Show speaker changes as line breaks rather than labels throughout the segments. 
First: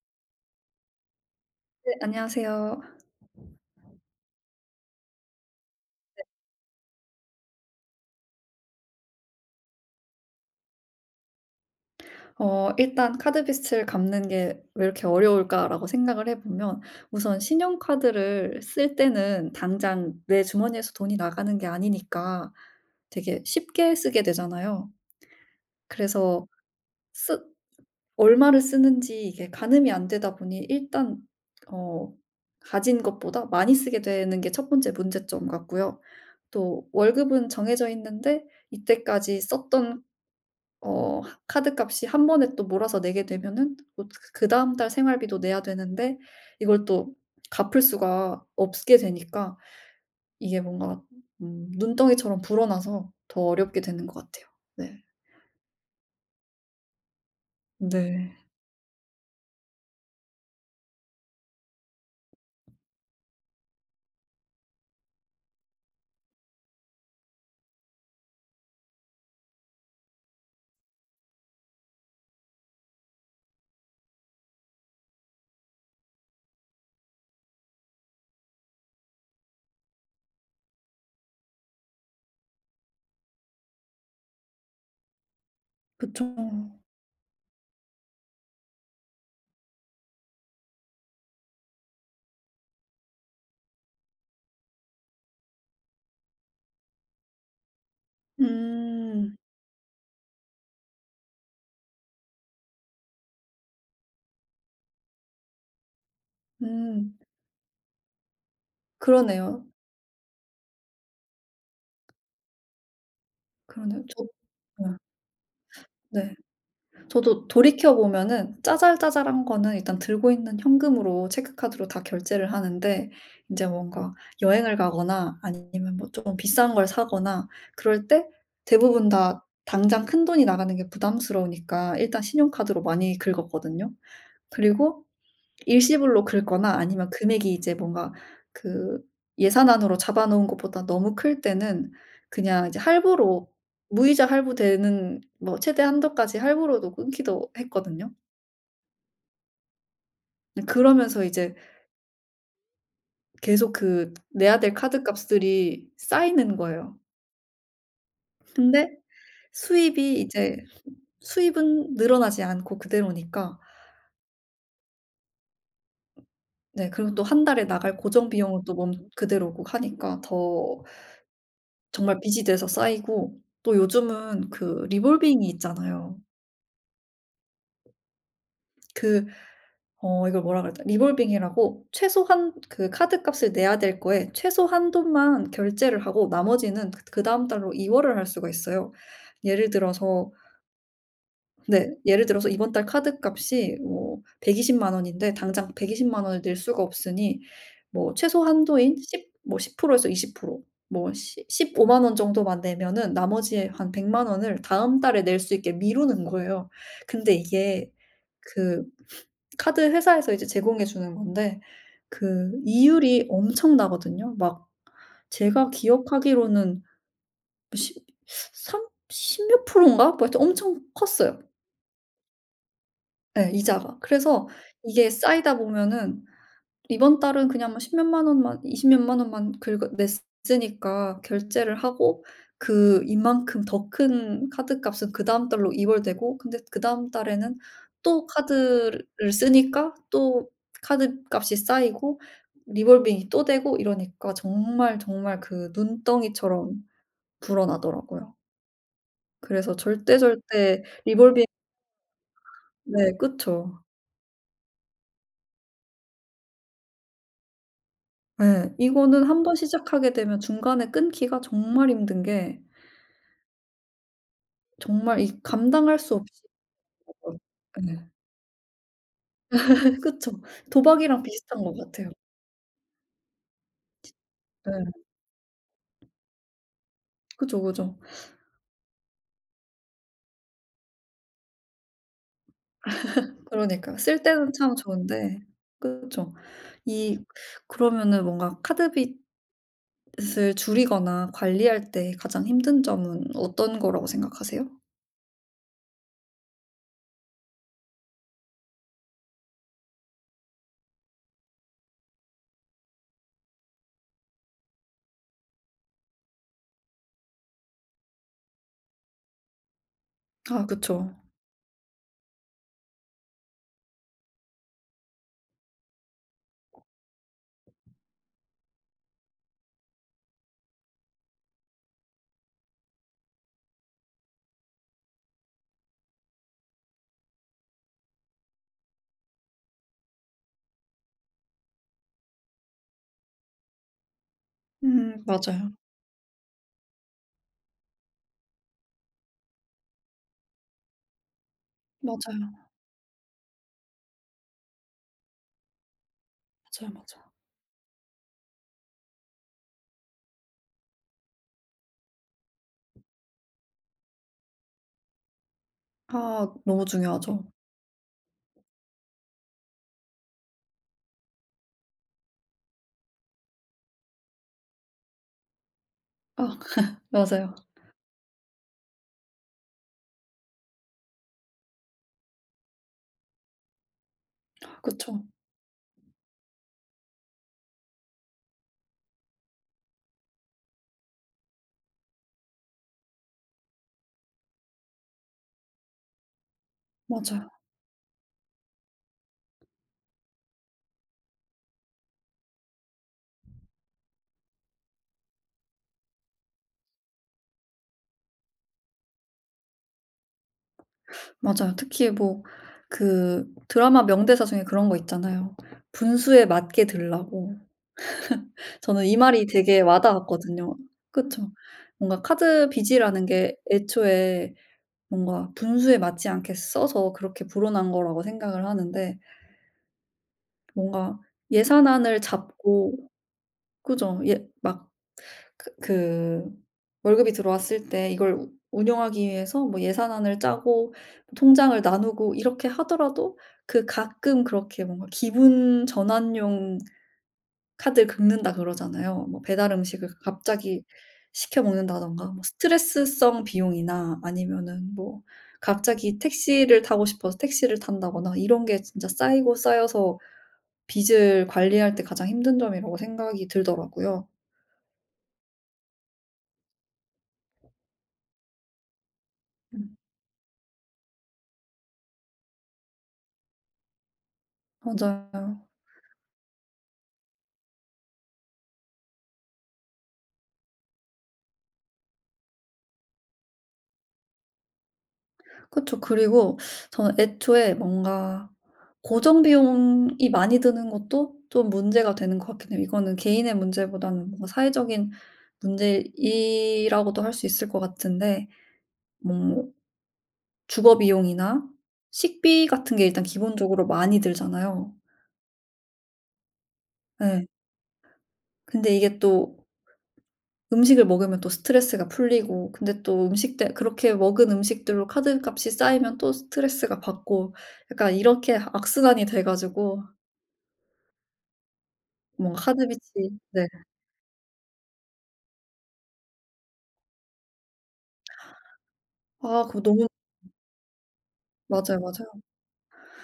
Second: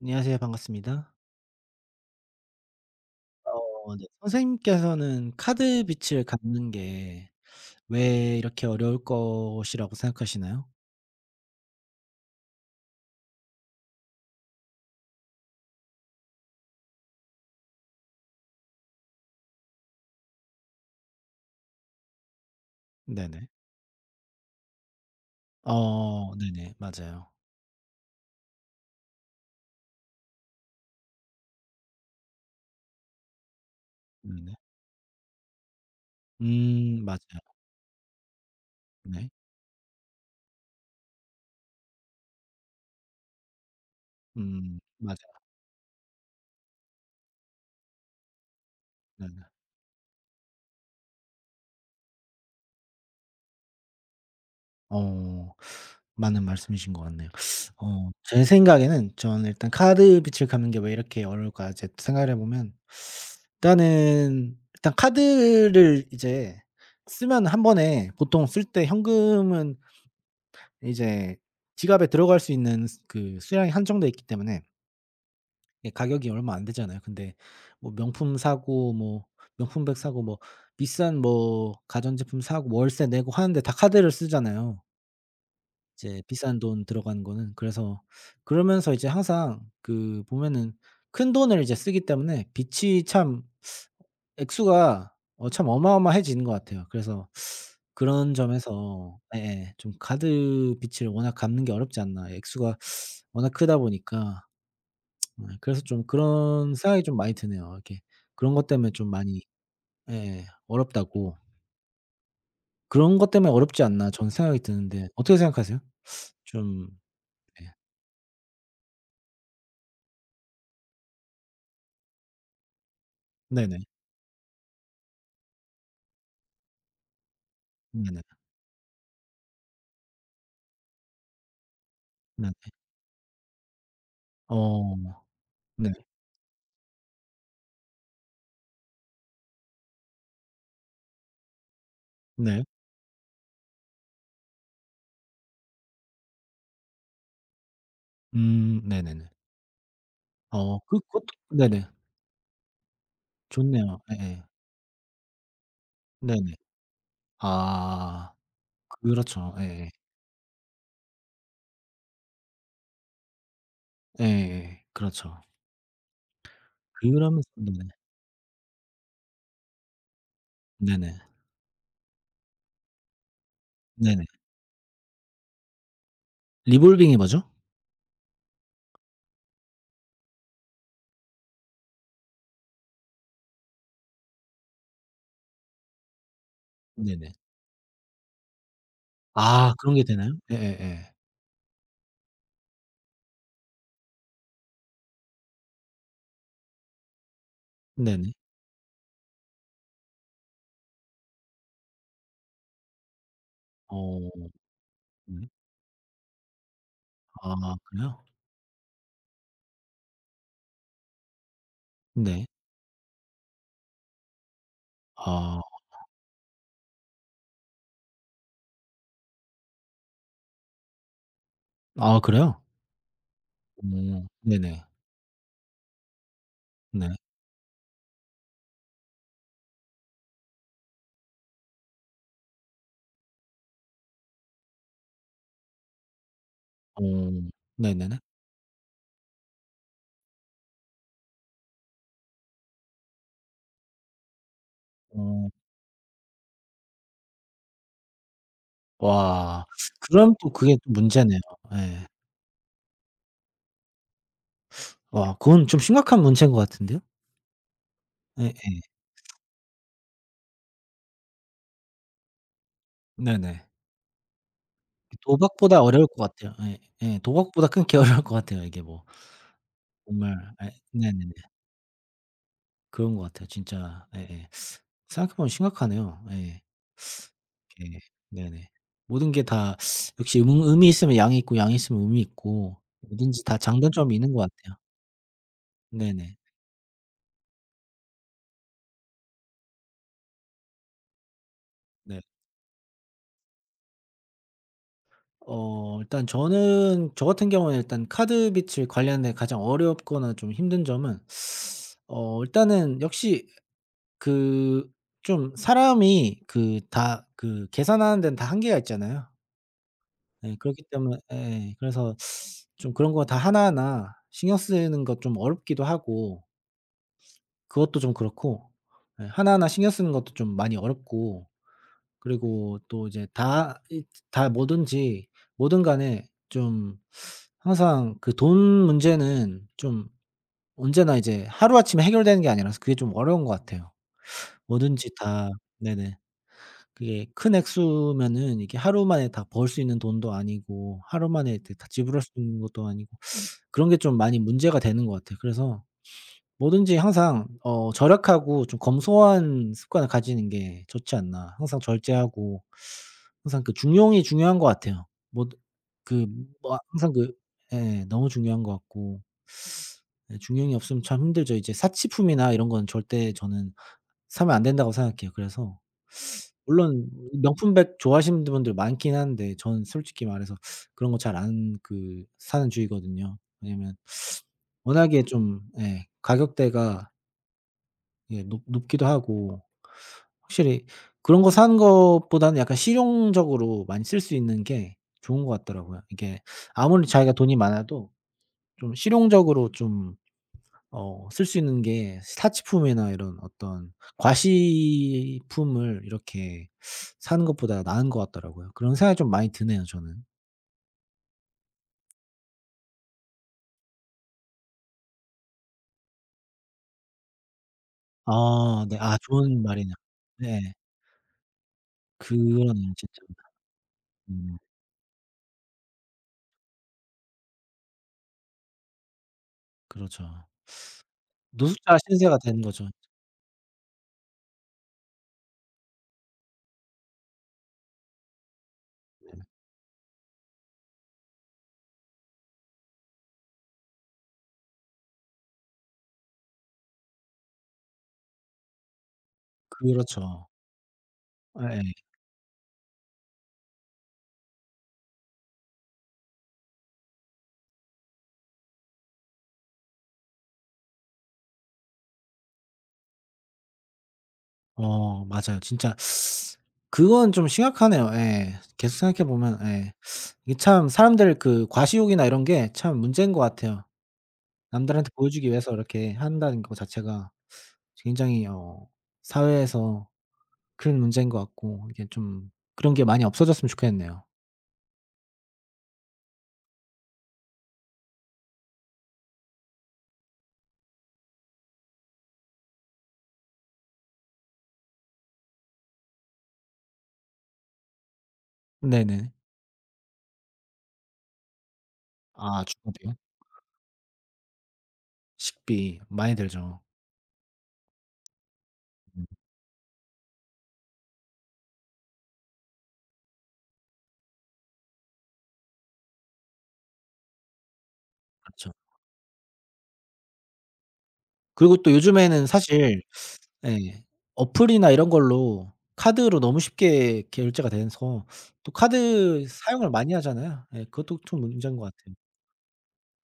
안녕하세요. 반갑습니다.
네, 안녕하세요.
네. 선생님께서는 카드 빚을 갚는 게 왜 이렇게 어려울 것이라고 생각하시나요?
일단 '카드 빚을 갚는 게 왜 이렇게 어려울까?'라고 생각을 해 보면 우선 신용카드를 쓸 때는 당장 내 주머니에서 돈이 나가는 게 아니니까 되게
네네.
쉽게 쓰게 되잖아요. 그래서
네네. 맞아요.
쓰 얼마를 쓰는지 이게 가늠이 안 되다 보니 일단 어 가진 것보다 많이 쓰게 되는 게
네네.
첫 번째 문제점 같고요. 또 월급은
맞아요.
정해져 있는데
네.
이때까지 썼던 어 하 카드값이 한 번에 또 몰아서 내게 되면은 그 다음 달 생활비도
맞아요.
내야 되는데 이걸 또 갚을 수가 없게
네네.
되니까 이게 뭔가 눈덩이처럼 불어나서 더 어렵게 되는 것 같아요. 네.
어. 맞는 말씀이신 것 같네요.
네.
제 생각에는 저는 일단 카드 빚을 갚는 게 왜 이렇게 어려울까 이제 생각을 해 보면, 일단 카드를 이제 쓰면 한 번에, 보통 쓸 때 현금은 이제 지갑에 들어갈 수 있는 스 그 수량이 한정돼 있기 때문에, 예, 가격이 얼마 안 되잖아요. 근데 뭐 명품 사고, 뭐 명품백 사고, 뭐 비싼 뭐 가전제품 사고 월세 내고 하는데 다 카드를 쓰잖아요. 이제
그쵸.
비싼 돈 들어가는 거는. 그래서 그러면서 이제 항상 그 보면은 큰돈을 이제 쓰기 때문에 빚이 참, 액수가 참 어마어마해지는 것 같아요. 그래서 그런 점에서,
음.
예예, 좀 카드 빚을 워낙 갚는 게 어렵지 않나. 액수가 워낙 크다 보니까. 예, 그래서 좀 그런 생각이 좀
음.
많이 드네요. 이렇게 그런 것 때문에 좀 많이,
그러네요.
예, 어렵다고. '그런 것 때문에 어렵지
그러네요.
않나.'
저
저는 생각이
네.
드는데 어떻게 생각하세요?
네.
좀
저도
예.
돌이켜 보면은 짜잘짜잘한 거는 일단 들고 있는 현금으로 체크카드로 다 결제를 하는데 인제
네네.
뭔가 여행을 가거나 아니면 뭐 좀 비싼 걸 사거나 그럴
네네.
때 대부분 다 당장 큰돈이 나가는 게 부담스러우니까 일단
네네.
신용카드로 많이 긁었거든요.
어
그리고
네.
일시불로 긁거나 아니면 금액이 이제 뭔가 그 예산 안으로 잡아 놓은 것보다 너무 클 때는
네.
그냥 이제 할부로 무이자 할부되는 뭐 최대 한도까지 할부로도 끊기도 했거든요.
네네네.
근데 그러면서
그것도
이제
네네.
계속
좋네요.
그
예예.
내야 될 카드 값들이
네네.
쌓이는 거예요.
아
근데
그렇죠. 예예.
수입이 이제 수입은 늘어나지 않고 그대로니까
예예. 그렇죠.
네. 그리고 또 한
그러면서
달에
네네.
나갈 고정 비용은 또 멈 그대로고 하니까 더
네네.
정말 비지드에서 쌓이고 또
네네.
요즘은 그 리볼빙이 있잖아요.
리볼빙이 뭐죠?
그 이걸 뭐라 그러죠? 리볼빙이라고 최소한 그 카드 값을 내야 될 거에 최소 한 돈만 결제를 하고 나머지는 그
네네.
그다음 달로 이월을 할 수가 있어요. 예를
아 그런 게
들어서
되나요? 예예예.
네. 예를 들어서 이번 달 카드값이 뭐 1 2 0만 원인데 당장 1 2 0만 원을 낼 수가 없으니 뭐
네네.
최소 한도인 10 뭐 10% 에서 20%뭐 시 15만 원 정도만 내면은 나머지 한 1 0 0만
어
원을 다음 달에 낼
네.
수 있게 미루는 거예요. 근데
아
이게
그래요?
그 카드 회사에서 이제 제공해 주는 건데
네.
그 이율이 엄청나거든요. 막
아.
제가 기억하기로는 뭐 십 3 10 몇 프로인가? 뭐 하여튼 엄청 컸어요.
아 그래요?
예 이자가. 그래서
네네.
이게 쌓이다 보면은
네.
이번 달은 그냥 뭐 10 몇만 원만 20 몇만 원만 긁어 냈으니까 결제를 하고 그 이만큼 더 큰 카드값은 그다음 달로 이월되고 근데
어
그다음 달에는
네네네.
또 카드를 쓰니까 또 카드값이 쌓이고 리볼빙이 또 되고 이러니까 정말, 정말
어
그 눈덩이처럼 불어나더라고요.
와
그래서 절대
그럼 또 그게
절대
또 문제네요.
리볼빙.
예.
네. 그쵸.
와 그건 좀 심각한 문제인 것 같은데요.
예.
예예.
이거는 한번 시작하게 되면 중간에 끊기가 정말 힘든 게
네네.
정말 이
도박보다
감당할
어려울
수
것
없이
같아요. 예 예. 도박보다
약간
끊기
예.
어려울 것 같아요 이게 뭐. 정말,
그쵸.
예,
도박이랑
네네네.
비슷한 것 같아요.
그런 것 같아요 진짜. 예예.
네.
생각해 보면 심각하네요. 예.
그죠, 그죠.
예. 네네. 모든 게 다 역시, 음이 있으면 양이 있고, 양이 있으면 음이 있고, 뭐든지 다
그러니까요.
장단점이
쓸
있는 것
때는
같아요.
참 좋은데 그쵸.
네네.
이 그러면은 뭔가 카드빚을 줄이거나 관리할 때
네.
가장 힘든 점은 어떤 거라고 생각하세요?
일단 저는, 저 같은 경우에는 일단 카드 빚을 관리하는 데 가장 어렵거나 좀 힘든 점은, 일단은 역시 그, 좀 사람이 그 다 그 계산하는 데는 다 한계가 있잖아요. 예,
아
그렇기
그쵸.
때문에, 예, 그래서 좀 그런 거 다 하나하나 신경 쓰는 것 좀 어렵기도 하고, 그것도 좀 그렇고, 예 하나하나 신경 쓰는 것도 좀 많이 어렵고, 그리고 또 이제 다 이, 다 뭐든지, 뭐든 간에 좀, 항상 그 돈 문제는 좀 언제나 이제 하루아침에 해결되는 게 아니라서 그게 좀 어려운 것 같아요. 뭐든지 다,
맞아요.
네네, 그게 큰 액수면은 이게 하루 만에 다 벌 수 있는 돈도 아니고, 하루 만에 이렇게 다 지불할 수 있는
맞아요.
것도 아니고, 그런 게 좀 많이 문제가 되는 것 같아요. 그래서
맞아요,
뭐든지
맞아요.
항상, 절약하고 좀 검소한 습관을 가지는 게 좋지 않나. 항상 절제하고 항상 그 중용이 중요한 것 같아요. 뭐 그,
아
뭐
너무
항상 그,
중요하죠.
예, 너무 중요한 것 같고, 예, 중용이 없으면 참 힘들죠. 이제 사치품이나 이런 건 절대 저는 사면 안 된다고 생각해요. 그래서
아
물론
맞아요.
명품백 좋아하시는 분들 많긴 한데, 저는 솔직히 말해서 그런 거 잘 안, 그 사는 주의거든요. 왜냐면 워낙에
그쵸.
좀, 예, 가격대가, 예, 높 높기도 하고 확실히 그런 거 사는 것보다는 약간 실용적으로 많이 쓸 수 있는 게 좋은 것 같더라고요. 이게 아무리 자기가
맞아요.
돈이 많아도 좀 실용적으로 좀 쓸 수 있는 게 사치품이나 이런 어떤 과시품을 이렇게 사는 것보다 나은 것 같더라고요. 그런 생각이 좀 많이 드네요 저는.
맞아요. 특히 뭐 그 드라마 명대사 중에 그런 거 있잖아요. "분수에 맞게 들라고."
아 네.
저는
아
이 말이
좋은
되게
말이네요. 네.
와닿았거든요. 그쵸. 뭔가 카드
그러네요 진짜.
빚이라는 게 애초에
음
뭔가 분수에 맞지 않게 써서 그렇게 불어난 거라고 생각을 하는데
그렇죠.
뭔가
노숙자
예산안을
신세가 되는 거죠.
잡고 그죠. 예막 그 월급이 들어왔을 때 이걸 우 운영하기 위해서 뭐 예산안을 짜고 통장을 나누고 이렇게 하더라도 그 가끔 그렇게 뭔가 기분 전환용 카드를 긁는다 그러잖아요. 뭐 배달 음식을
그렇죠.
갑자기 시켜 먹는다
예예.
던가 뭐 스트레스성 비용이나 아니면은 뭐 갑자기 택시를 타고 싶어서 택시를 탄다거나 이런 게 진짜 쌓이고 쌓여서 빚을 관리할 때 가장 힘든 점이라고 생각이 들더라고요.
맞아요. 진짜 그건 좀 심각하네요. 예. 계속 생각해 보면 예.
음
이게 참 사람들 그 과시욕이나 이런 게 참 문제인 것 같아요. 남들한테 보여주기
맞아요.
위해서 이렇게 한다는 거 자체가 굉장히 사회에서 큰 문제인 것 같고, 이게 좀 그런 게 많이 없어졌으면 좋겠네요.
그쵸. 그리고 저는 애초에 뭔가 고정 비용이 많이 드는 것도 좀 문제가 되는 것 같긴 해요. 이거는 개인의 문제보다는 뭔가 사회적인 문제이라고도 할 수 있을 것 같은데
네네.
뭐 주거 비용이나
아
식비 같은 게
주거비요?
일단 기본적으로 많이 들잖아요.
식비 많이 들죠.
예. 근데 이게
음
또 음식을 먹으면 또 스트레스가 풀리고 근데 또 음식들 그렇게 먹은 음식들로 카드값이 쌓이면 또 스트레스가 받고 약간 이렇게
그렇죠.
악순환이 돼 가지고
그리고 또 요즘에는
뭔가
사실,
하드비치 네.
예, 어플이나 이런 걸로 카드로 너무 쉽게 결제가 돼서 또 카드
아 그거
사용을
너무
많이 하잖아요. 예, 그것도 좀 문제인 것
맞아요,
같아요.
맞아요.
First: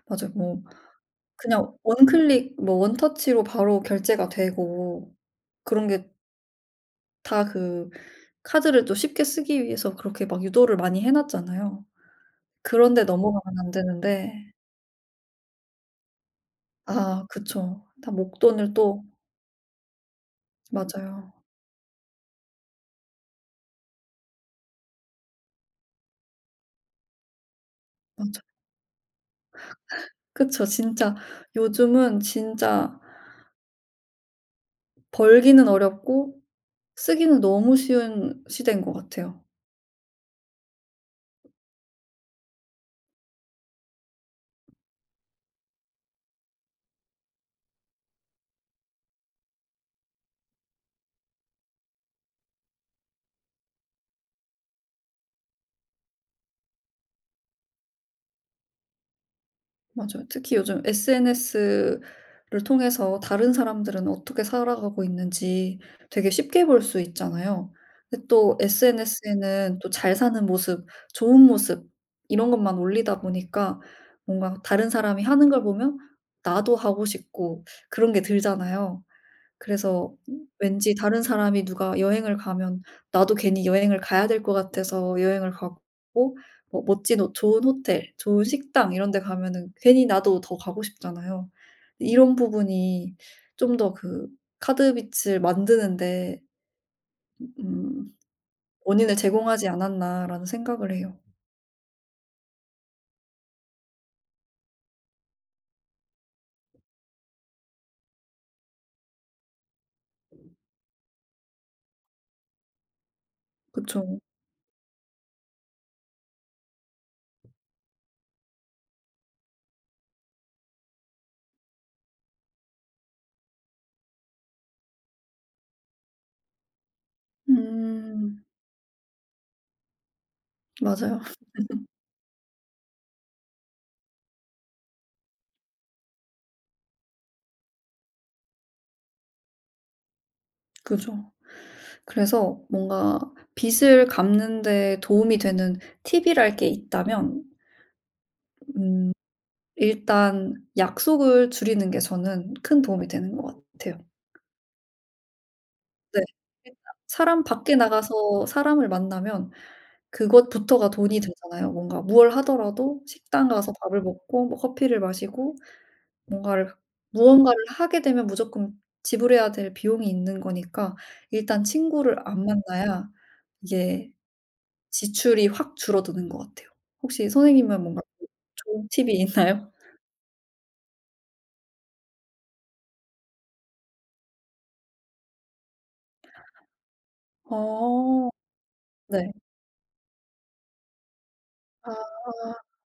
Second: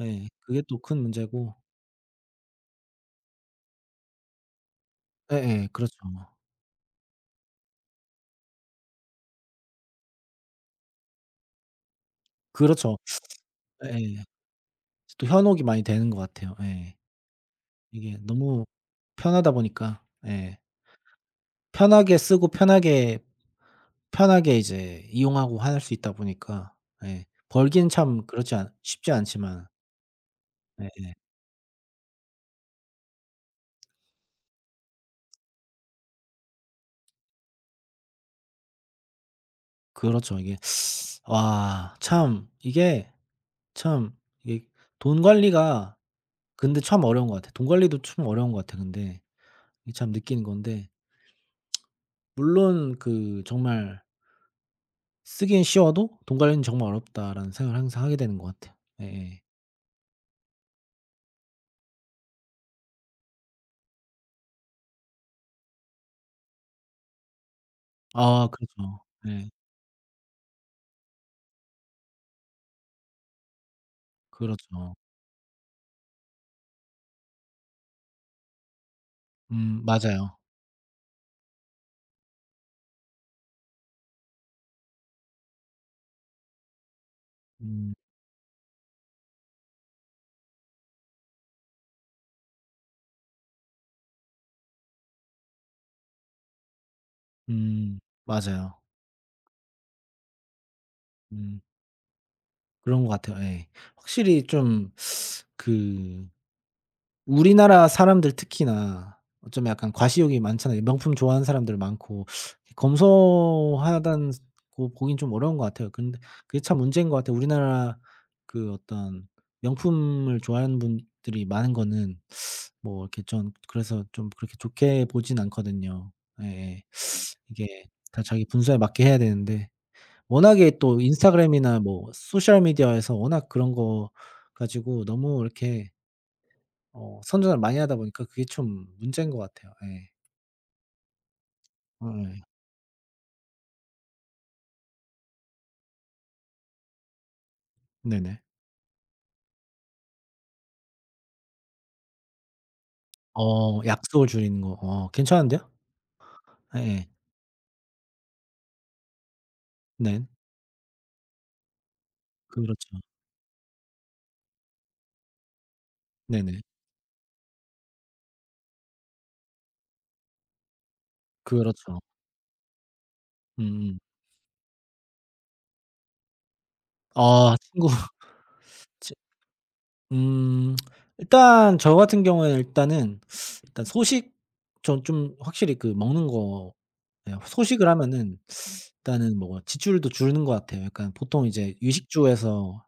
예.
맞아요.
그게
뭐
또 큰 문제고.
그냥 원클릭 뭐 원터치로 바로 결제가 되고
예예.
그런
그렇죠.
게 다 그 카드를 또 쉽게 쓰기 위해서 그렇게 막 유도를 많이 해 놨잖아요. 그런
그렇죠.
데 넘어가면 안
예예.
되는데
또 현혹이 많이 되는 것 같아요. 예.
아 그쵸. 다
이게 너무
목돈을 또
편하다 보니까. 예.
맞아요.
편하게 쓰고 편하게, 편하게 이제 이용하고 할 수 있다 보니까. 예. 벌기는 참,
맞아.
그렇지 않 쉽지 않지만.
그쵸.
예예.
진짜 요즘은 진짜 벌기는 어렵고 쓰기는 너무 쉬운 시대인 것 같아요.
그렇죠. 이게, 와 참 이게 참, 이게 돈 관리가 근데 참 어려운 것 같아요. 돈 관리도 참 어려운 것 같아요 근데. 이게 참 느끼는 건데, 물론 그 정말 쓰긴 쉬워도 '돈 관리는 정말 어렵다.'라는 생각을 항상 하게 되는 것 같아요. 예예.
맞아요. 특히 요즘 SNS를 통해서 다른 사람들은 어떻게 살아가고 있는지 되게 쉽게 볼 수 있잖아요. 근데
아
또
그렇죠. 네.
SNS에는 또 잘 사는 모습, 좋은 모습 이런 것만 올리다 보니까 뭔가 다른
그렇죠.
사람이 하는 걸 보면 나도 하고 싶고 그런 게 들잖아요. 그래서
맞아요.
왠지 다른 사람이 누가 여행을 가면 나도 괜히 여행을 가야 될 것 같아서 여행을 가고 뭐 멋진 호 좋은
음
호텔, 좋은 식당 이런 데 가면은 괜히 나도 더 가고 싶잖아요. 이런 부분이 좀 더 그 '카드 빚을 만드는 데
음
음
맞아요.
원인을 제공하지 않았나.'라는 생각을 해요.
음 그런 것 같아요. 예. 확실히 좀 그, 우리나라 사람들 특히나 좀 약간 과시욕이 많잖아요. 명품 좋아하는 사람들 많고
그쵸.
검소하다는 고 보긴 좀 어려운 것 같아요. 근데 그게 참 문제인 것 같아요. 우리나라 그 어떤 명품을 좋아하는 분들이 많은 거는 뭐 이렇게 좀, 그래서 좀 그렇게 좋게 보진 않거든요. 예예. 이게 다
음.
자기 분수에 맞게 해야 되는데, 워낙에 또
맞아요.
인스타그램이나 뭐 소셜 미디어에서 워낙 그런 거 가지고 너무 이렇게 선전을 많이 하다 보니까 그게 좀 문제인 것 같아요. 예.
그죠.
어예.
그래서 뭔가 빚을 갚는 데 도움이 되는 팁이랄 게 있다면
네네.
음 일단 약속을 줄이는 게 저는 큰 도움이 되는 것 같아요.
약속을 줄이는 거. 괜찮은데요?
네. 일단
예예.
사람 밖에 나가서 사람을 만나면
네.
그것부터가 돈이 들잖아요. 뭔가 무얼
그렇죠.
하더라도 식당 가서 밥을 먹고 뭐 커피를 마시고
네네.
뭔가를 무언가를 하게 되면 무조건 지불해야 될 비용이 있는 거니까 일단
그렇죠.
친구를 안 만나야
음음.
이게 지출이 확 줄어드는 것 같아요. 혹시
아
선생님은
친구.
뭔가 좋은 팁이
치
있나요?
음 일단 저 같은 경우에는 일단은 일단 소식, 전 좀 확실히 그 먹는 거, 예, 소식을
어.
하면은
네.
일단은 뭐 지출도 줄는 것 같아요. 약간 보통 이제
아.
유식주에서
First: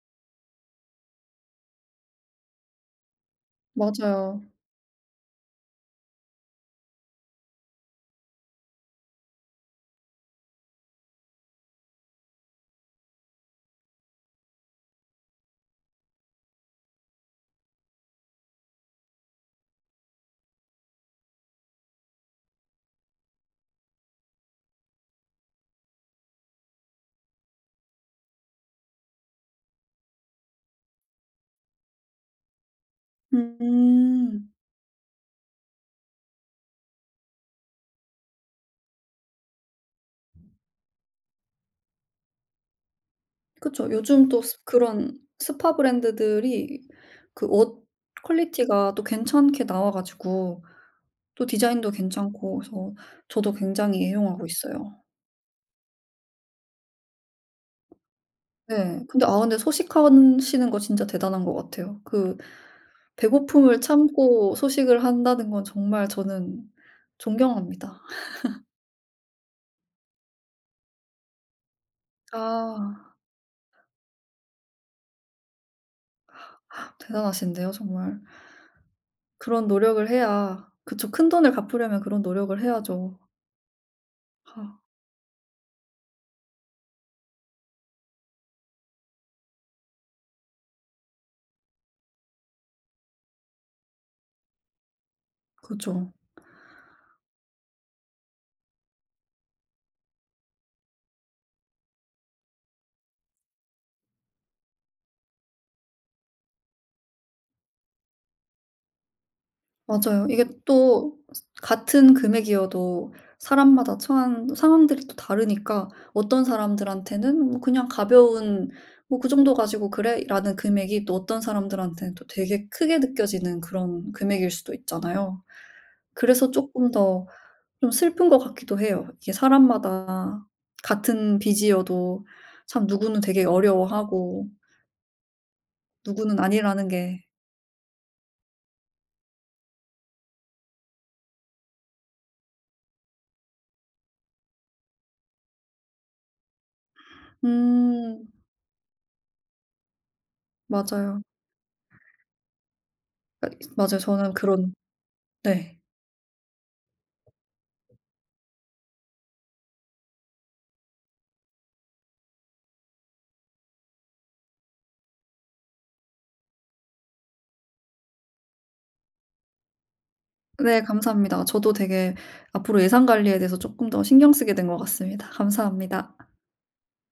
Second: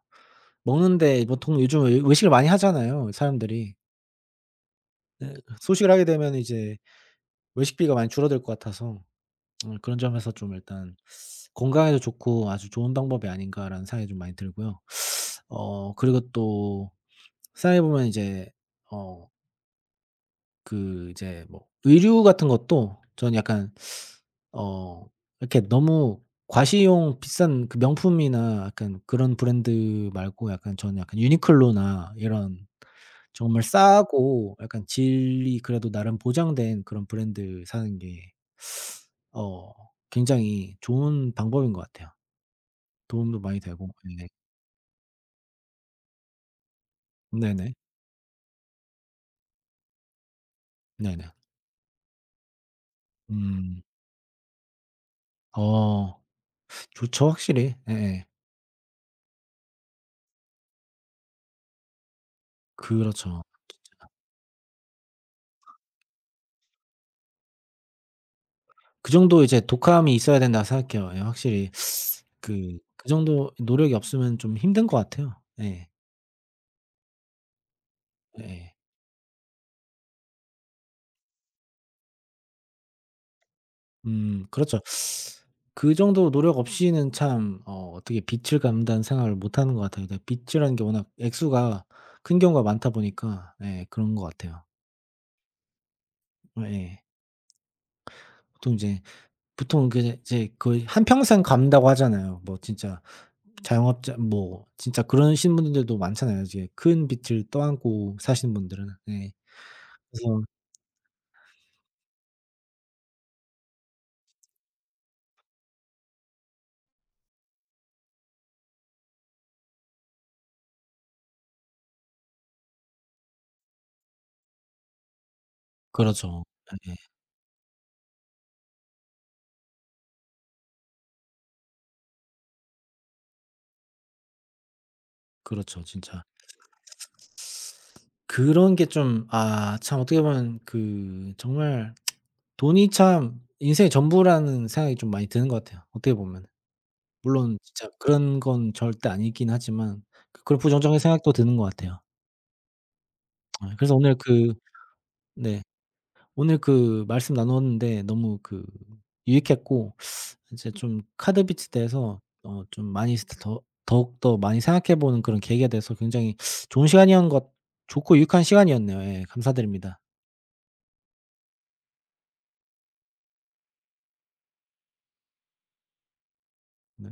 먹는데 보통 요즘 외 외식을 많이 하잖아요, 사람들이.
맞아요.
소식을 하게 되면 이제 외식비가 많이 줄어들 것 같아서 그런 점에서 좀 일단 '건강에도 좋고 아주 좋은 방법이 아닌가.'라는 생각이 좀 많이 들고요. 그리고 또 생각해 보면 이제, 어 이제 뭐 의류 같은 것도 저는 약간 어 이렇게 너무 과시용 비싼 그 명품이나 약간 그런 브랜드 말고, 약간 저는 약간 유니클로나 이런 정말
음.
싸고 약간 질이 그래도 나름 보장된 그런 브랜드 사는 게 어 굉장히 좋은 방법인 것 같아요. 도움도 많이 되고.
그쵸.
네.
요즘 또 스 그런 스파 브랜드들이 그
네네.
옷 퀄리티가 또 괜찮게 나와 가지고
네네.
또 디자인도 괜찮고 그래서 저도
음.
굉장히 애용하고 있어요.
어. 좋죠 확실히. 예예.
네. 근데 아 근데 소식하시는 거 진짜 대단한 것 같아요. 그
그렇죠.
배고픔을
진짜.
참고 소식을 한다는 건 정말 저는 존경합니다.
그 정도 이제 독함이 있어야 된다고 생각해요. 예 확실히 그 그
아
정도 노력이 없으면 좀 힘든 것 같아요. 예.
대단하신데요 정말.
예.
그런 노력을 해야 그쵸. 큰돈을 갚으려면 그런 노력을 해야죠.
그렇죠.
아.
그 정도 노력 없이는 참, 어떻게 빛을 감다는 생각을 못 하는 것 같아요. 근데 빛이라는 게 워낙 액수가 큰 경우가 많다 보니까, 예, 그런 것 같아요.
그죠.
예. 보통 이제, 보통 그 이제 거의 한평생 감다고 하잖아요. 뭐 진짜 자영업자, 뭐 진짜 그러신 분들도 많잖아요. 이제 큰 빚을 떠안고 사시는 분들은. 예.
맞아요.
그래서
이게 또 같은 금액이어도 사람마다 처한 상황들이 또 다르니까 어떤 사람들한테는 뭐 그냥 가벼운 '뭐 그 정도 가지고 그래.'라는 금액이 또 어떤 사람들한테는 또 되게 크게 느껴지는 그런 금액일 수도 있잖아요.
그렇죠.
그래서 조금
예,
더 좀 슬픈 것 같기도 해요. 이게 사람마다 같은 빚이어도 참 누구는 되게 어려워하고
그렇죠 진짜.
누구는 아니라는 게
그런 게 좀, 아 참 어떻게 보면 그 정말 돈이 참 인생의 전부라는 생각이 좀 많이 드는 것 같아요 어떻게 보면은. 물론 진짜
음
그런 건 절대 아니긴 하지만 그, 그런 부정적인
맞아요.
생각도 드는 것 같아요. 예 그래서
맞아요.
오늘
저는
그,
그런
네,
네.
오늘 그 말씀 나눴는데 너무 그 유익했고, 이제 좀 카드 비치대서어 좀 많이 스트 더 더욱더 많이 생각해 보는 그런 계기가 돼서 굉장히 좋은 시간이었는 것, 좋고 유익한 시간이었네요. 예. 감사드립니다.
네 감사합니다. 저도 되게 앞으로 예산 관리에 대해서 조금 더 신경 쓰게 된 것 같습니다. 감사합니다.
네.